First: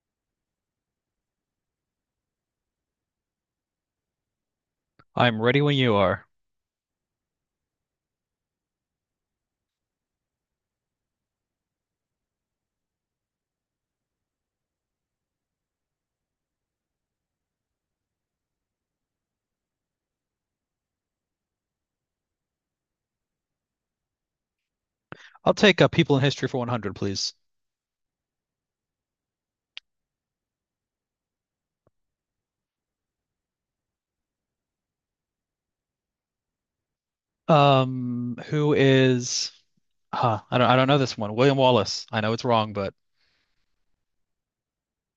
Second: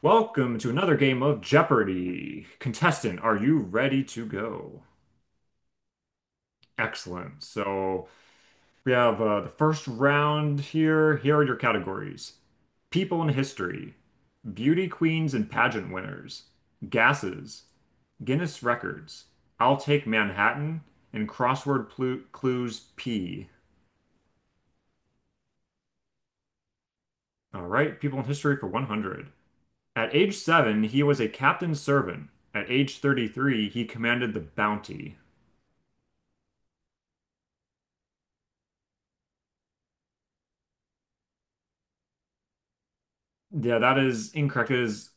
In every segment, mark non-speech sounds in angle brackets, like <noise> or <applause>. Welcome to another game of Jeopardy! Contestant, are you ready to go? I'm ready when you are. Excellent. So we have the first round here. Here are your categories: People in History, Beauty Queens and Pageant Winners, Gases, Guinness Records, I'll Take Manhattan, and Crossword Clues P. I'll take people in history for 100, please. All right, People in History for 100. At age 7, he was a captain's servant. At age 33, he commanded the Bounty. Who is? I don't. I don't know this one. William Wallace. I know it's wrong, but Yeah, that is incorrect. It is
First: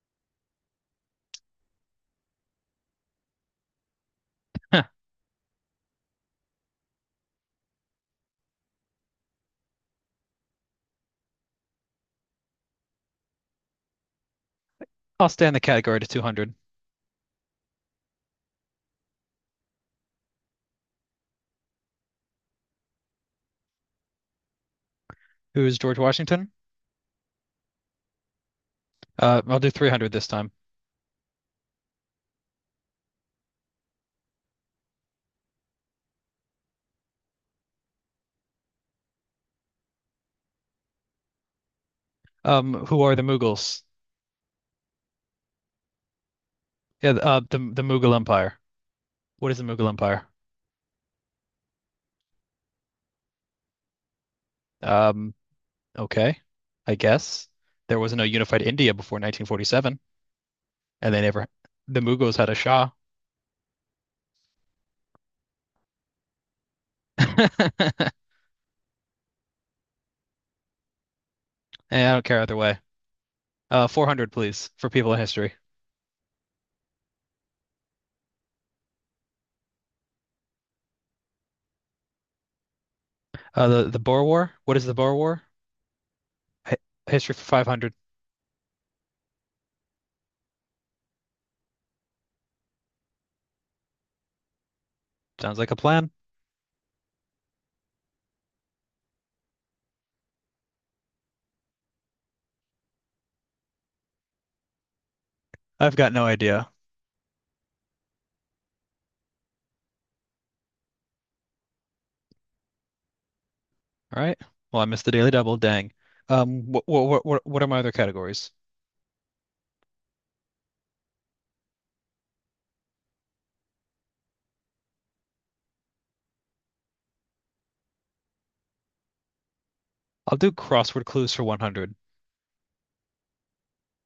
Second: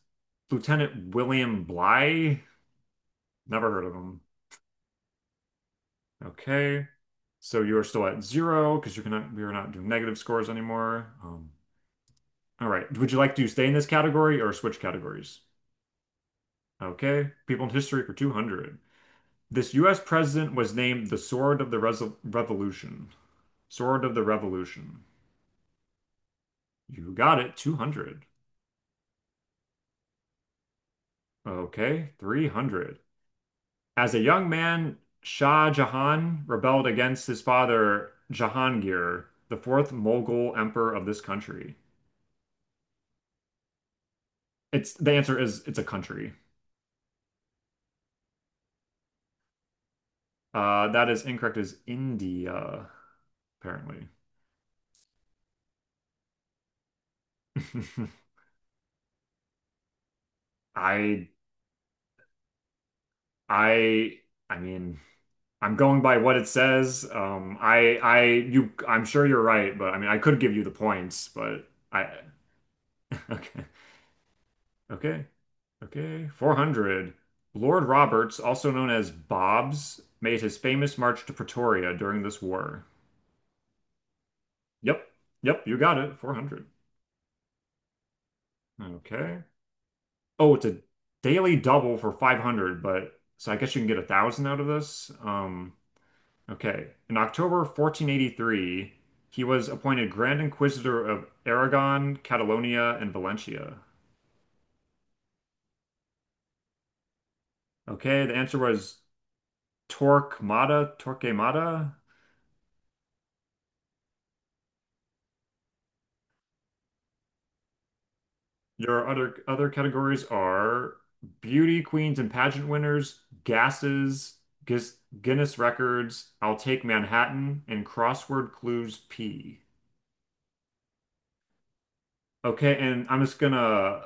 Lieutenant William Bly. Never heard of him. huh, Okay. So you are still at zero because you cannot we are not doing negative scores anymore. All right. Would you like to stay in this category or switch I'll categories? stay in the category to 200. Okay. People in history for 200. This US president was named the Sword of the Resol Revolution. Sword of the Revolution. Who is George Washington? You got it. 200. I'll do 300 this time. Okay. 300. As a young man, Shah Jahan rebelled against his father, Jahangir, the fourth Mughal emperor of this country. Who are the Mughals? It's The answer is, it's a country. Yeah, the Mughal Empire. What is the Mughal Empire? That is incorrect, is India, apparently. Um, okay, I guess there was no <laughs> unified India before 1947, and they I never. The Mughals had a Shah. I I mean, I'm going by what it says. <laughs> I'm sure you're right, but I mean, I could give you the points, but And I I don't care either way. <laughs> okay. 400, please, for people in Okay. history. Okay. 400. Lord Roberts, also known as Bobs, made his famous march to Pretoria during this war. The Boer War. What is the Yep. Boer War? Yep. You got it. 400. Hi History for 500. Okay. Oh, it's a daily double for 500, but so I guess you can get 1,000 out of this. Sounds like a plan. Okay. In October 1483, he was appointed Grand Inquisitor of Aragon, Catalonia, and Valencia. I've got no idea. Okay. The answer was Torquemada, Torquemada. All right. Well, I missed the Daily Double. Dang. What are my other categories? Your other categories are beauty queens and pageant winners, gases, Guinness, Guinness records, I'll take Manhattan, and crossword clues P. I'll do crossword clues for 100. Okay, and I'm just gonna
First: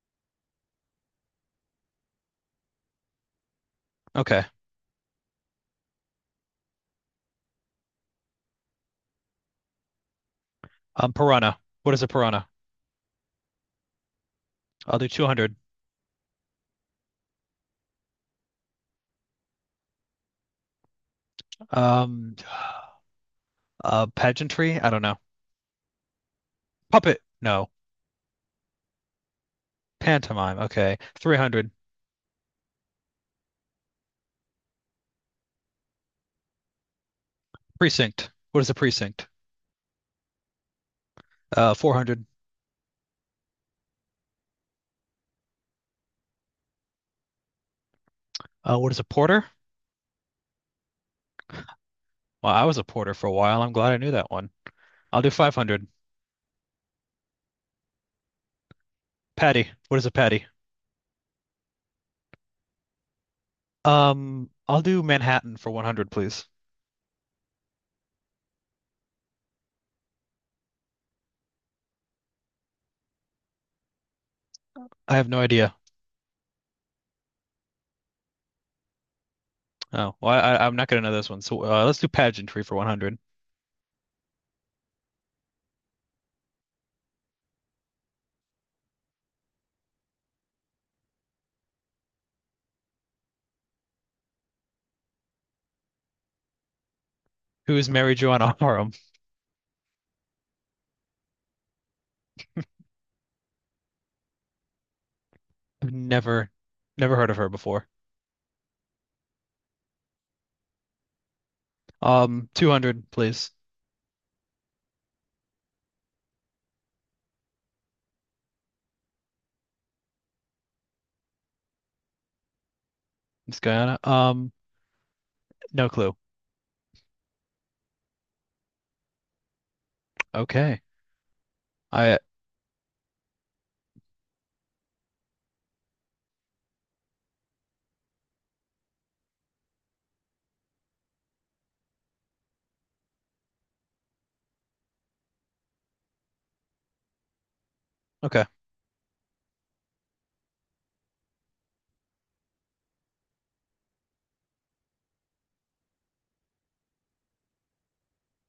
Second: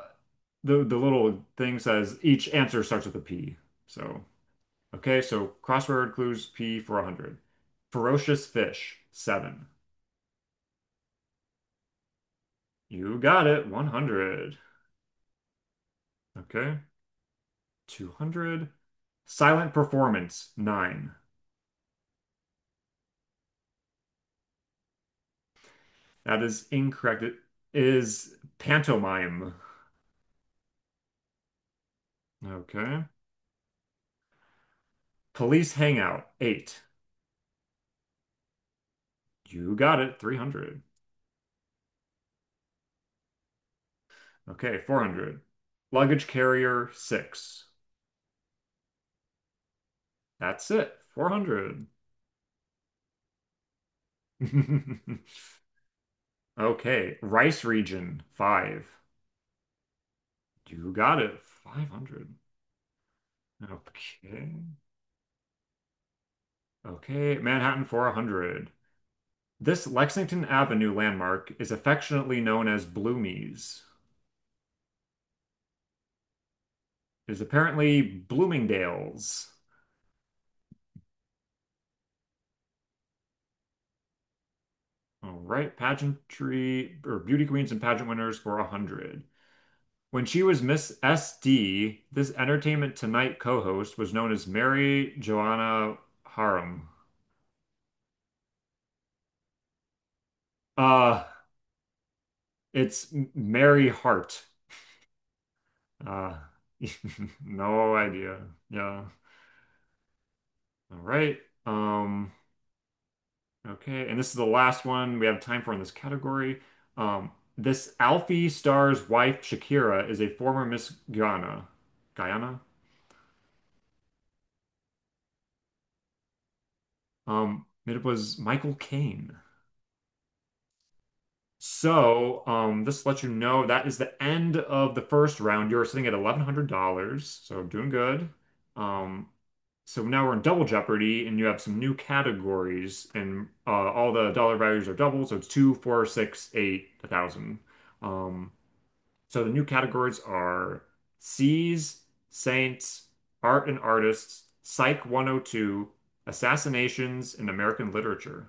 the little thing says each answer starts with a P. So Okay. okay, so crossword clues P for 100. Ferocious fish, seven. Piranha. What is a piranha? You got it, 100. I'll do 200. Okay, 200. Silent performance, nine. Um, Pageantry. I don't know. That is Puppet. incorrect. It No. is pantomime. Pantomime. Okay. 300. Okay. Police hangout, eight. Precinct. What is a precinct? You got it, 300. 400. Okay, 400. Luggage carrier, six. What is a porter? That's it, 400. Well, I was a porter for a while. I'm glad I knew that one. I'll do <laughs> 500. Okay, rice region, five. Patty. What is a patty? You got it, 500. Okay. I'll do Manhattan for 100, please. Okay, Manhattan, 400. This Lexington Avenue landmark is affectionately known as Bloomies. I have no idea. It is apparently Bloomingdale's. Oh, well, I'm not gonna know this one. So let's do pageantry for 100. All right, pageantry or beauty queens and pageant winners for 100. When she was Miss SD, this Entertainment Tonight co-host was known as Mary Joanna Harum. Who is Mary Joanna <laughs> Parham? Uh, it's Mary Hart. I've Uh, never, never heard of <laughs> her before. no idea. Yeah. All right. Um, 200, please. okay, and this is the last one we have time for in this category. Um, this Alfie star's wife, Shakira, is a former Miss Guyana. Guyana? Miss Guyana. No clue. It was Michael Caine. Okay. I So, this lets you know that is the end of the first round. You're sitting at $1,100, so doing good. Um, so now we're in Double Jeopardy, and you have some new categories, and all the dollar values are double, so it's two, four, six, eight, 1,000. Okay. Um, so the new categories are Seas, Saints, Art and Artists, Psych 102, Assassinations, and American Literature.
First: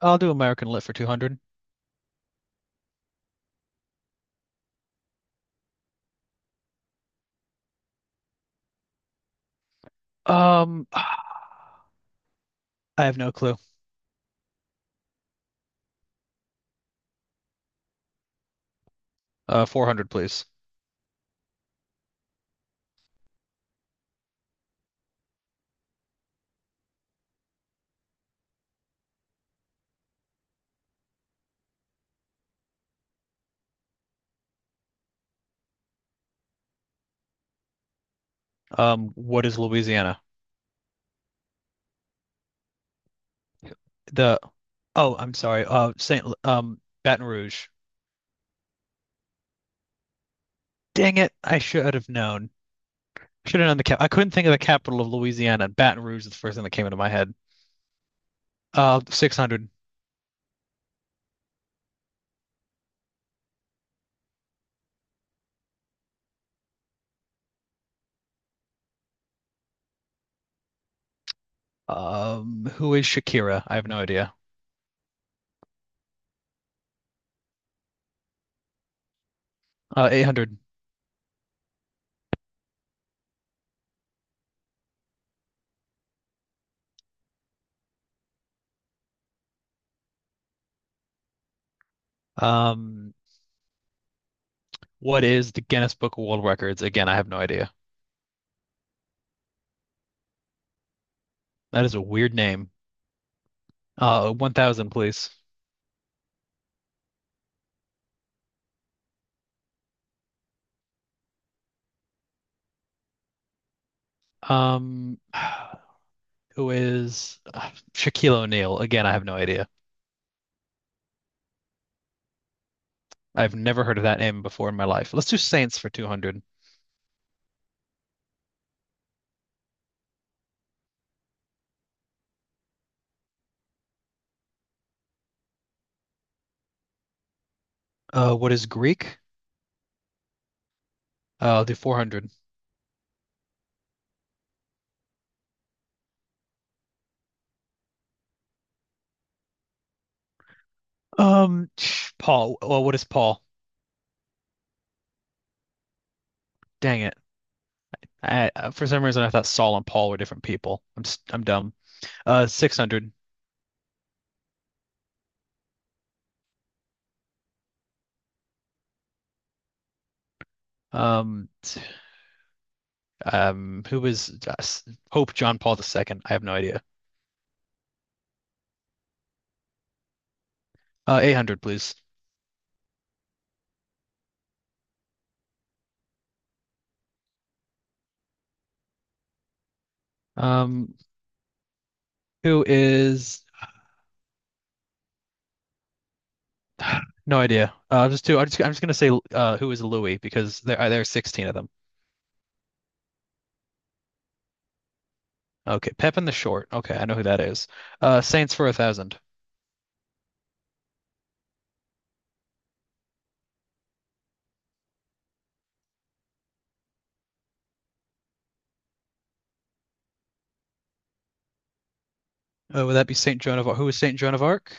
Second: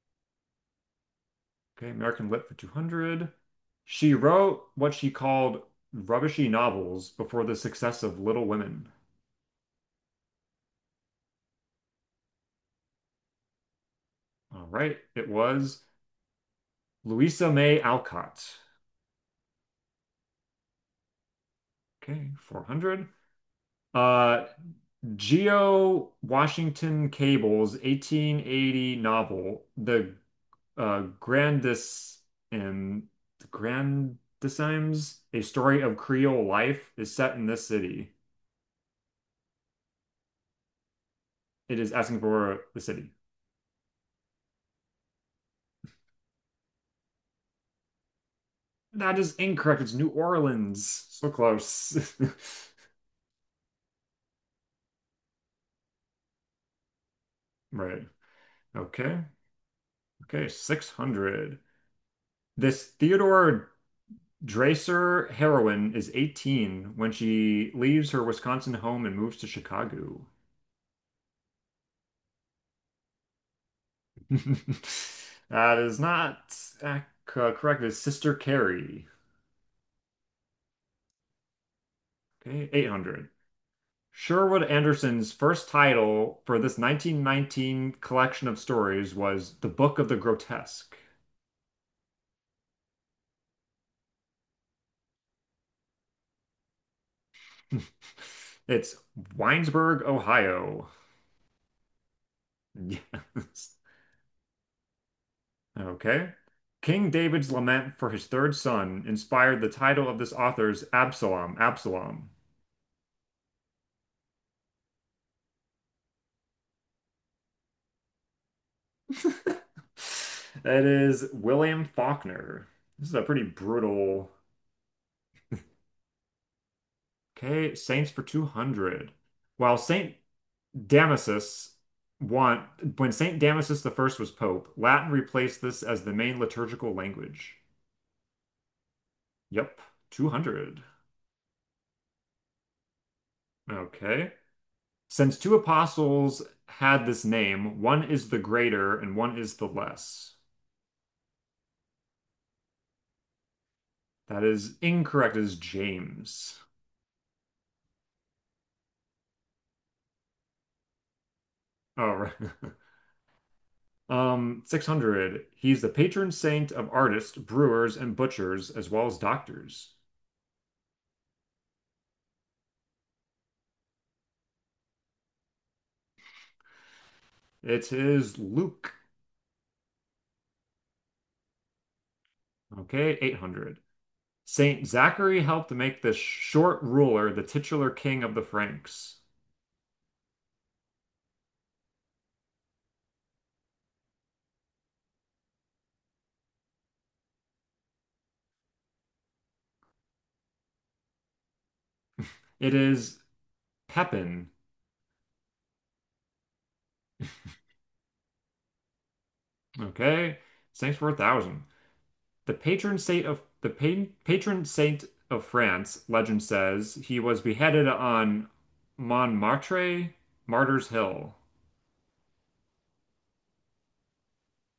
I'll do American Lit for 200. Okay, American Lit for 200. She wrote what she called rubbishy novels before the success of Little Women. I have no clue. All right, it was Louisa May Alcott. 400, please. Okay, 400. Uh, Geo Washington Cable's 1880 novel, uh, Grandis and the Grandissimes, A Story of Creole Life, is set in this city. What is Louisiana? It is asking for the city. The Oh, I'm sorry. Saint Baton Rouge. That is incorrect. It's New Orleans. Dang So it, I should have close. known. <laughs> Should have known the cap. I couldn't think of the capital of Louisiana. Baton Rouge is the first thing that came into my head. Right. Okay. 600. Okay. 600. This Theodore Dreiser heroine is 18 when she leaves her Wisconsin home and moves to Chicago. Who is Shakira? I have no idea. <laughs> That is not ac- correct. It's Sister Carrie. 800. Okay. 800. Sherwood Anderson's first title for this 1919 collection of stories was The Book of the Grotesque. Um, what is the Guinness Book of World Records? Again, I have no idea. <laughs> It's Winesburg, Ohio. <laughs> That is a weird name. Yes. 1000, please. Okay. King David's lament for his third son inspired the title of this author's Absalom, Absalom. Um, <sighs> who is Shaquille O'Neal? Again, I have no <laughs> idea. That is William Faulkner. This is a pretty I've never heard of that brutal. name before in my life. Let's do Saints for 200. Okay, Saints for 200. While Saint Damasus want When Saint Damasus the first was pope, Latin replaced this as the main liturgical language. What is Greek? Yep, 200. I'll do 400. Okay. Since two apostles had this name, one is the greater and one is the less. Um, Paul. Well, what is Paul? That is incorrect. It is James. Dang it! For some reason, I thought Saul and Paul were different people. I'm dumb. Oh, right. <laughs> 600. 600. He's the patron saint of artists, brewers, and butchers, as well as doctors. Um, t- who was Pope John Paul II? I have no idea. It is Luke. 800, please. Okay, 800. Saint Zachary helped make the short ruler the titular king of the Franks. Um, who is? No idea. I'll just do. I'm just gonna say who is Louis because there are 16 of them. It is Pepin. Okay, Pepin the Short. Okay, I know who that is. Saints for a thousand. Okay, thanks for 1,000. The patron saint of France, legend says, he was beheaded on Montmartre, Martyrs Hill. Would that be Saint Joan of Arc? Who is Saint Joan of Arc?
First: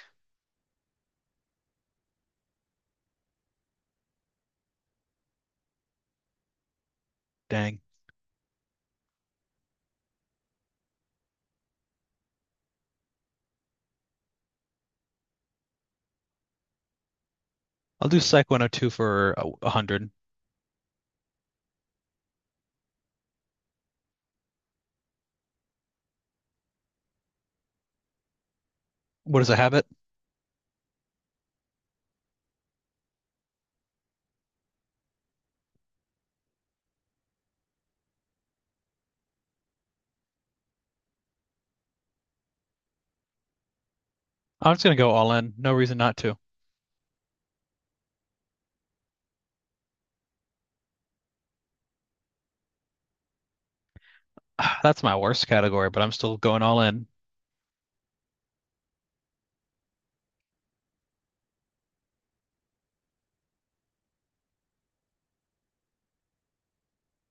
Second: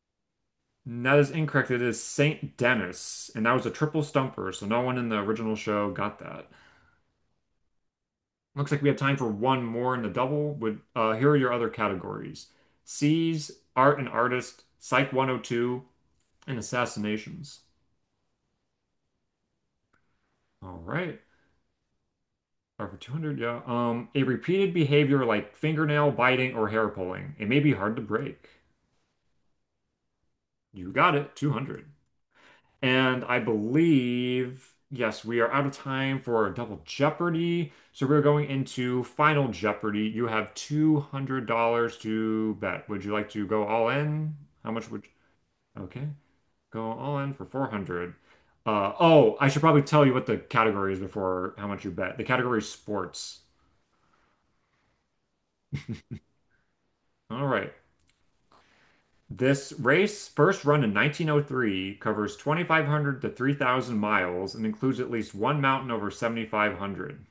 And That is incorrect. It is Saint Denis, and that was a triple stumper, so no one in the original show got that. Dang. Looks like we have time for one more in the double. Would Here are your other categories: C's, Art and Artist, Psych 102, and Assassinations. I'll do Psych 102 for a 100. All right. Or for 200, yeah. A repeated behavior like fingernail biting or hair pulling. It may be hard to break. What is a habit? You got it, 200. And I believe, yes, we are out of time for Double Jeopardy. So we're going into Final Jeopardy. You have $200 to bet. Would you like to go all in? How I'm just much gonna would go all you? in. No reason Okay, not to. go all in for 400. Oh, I should probably tell you what the category is before how much you bet. The category is sports. <sighs> That's my worst category, but I'm still going all in. All right. This race, first run in 1903, covers 2,500 to 3,000 miles and includes at least one mountain over 7,500.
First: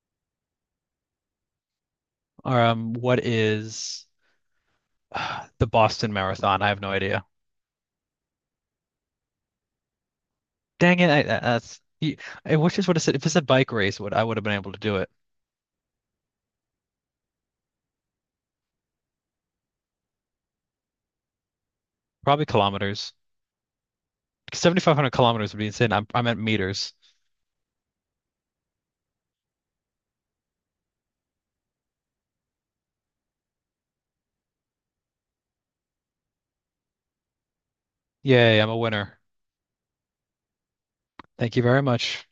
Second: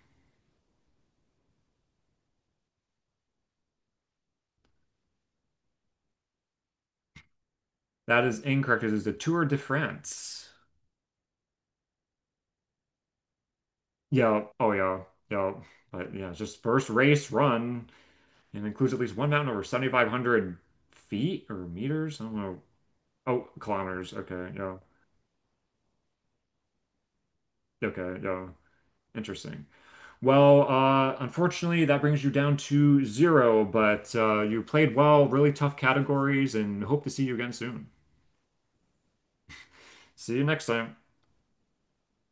What is <sighs> the Boston Marathon? I have no idea. That is incorrect. It is the Tour de France. Dang it! I wish this would have said if it's a bike race, would I would Yeah. have been Oh, able to do yeah. it? Yeah. But yeah, it's just first race run and includes at least one mountain over 7,500 feet or meters. I don't Probably know. kilometers. Oh, kilometers. Okay. Yeah. 7,500 kilometers would be insane. I'm meters. Okay. Yeah. Interesting. Well, unfortunately, that brings you down to zero, but you played well, really tough categories, and hope to see you again soon. Yay! I'm a winner. See you next time. Thank you very much.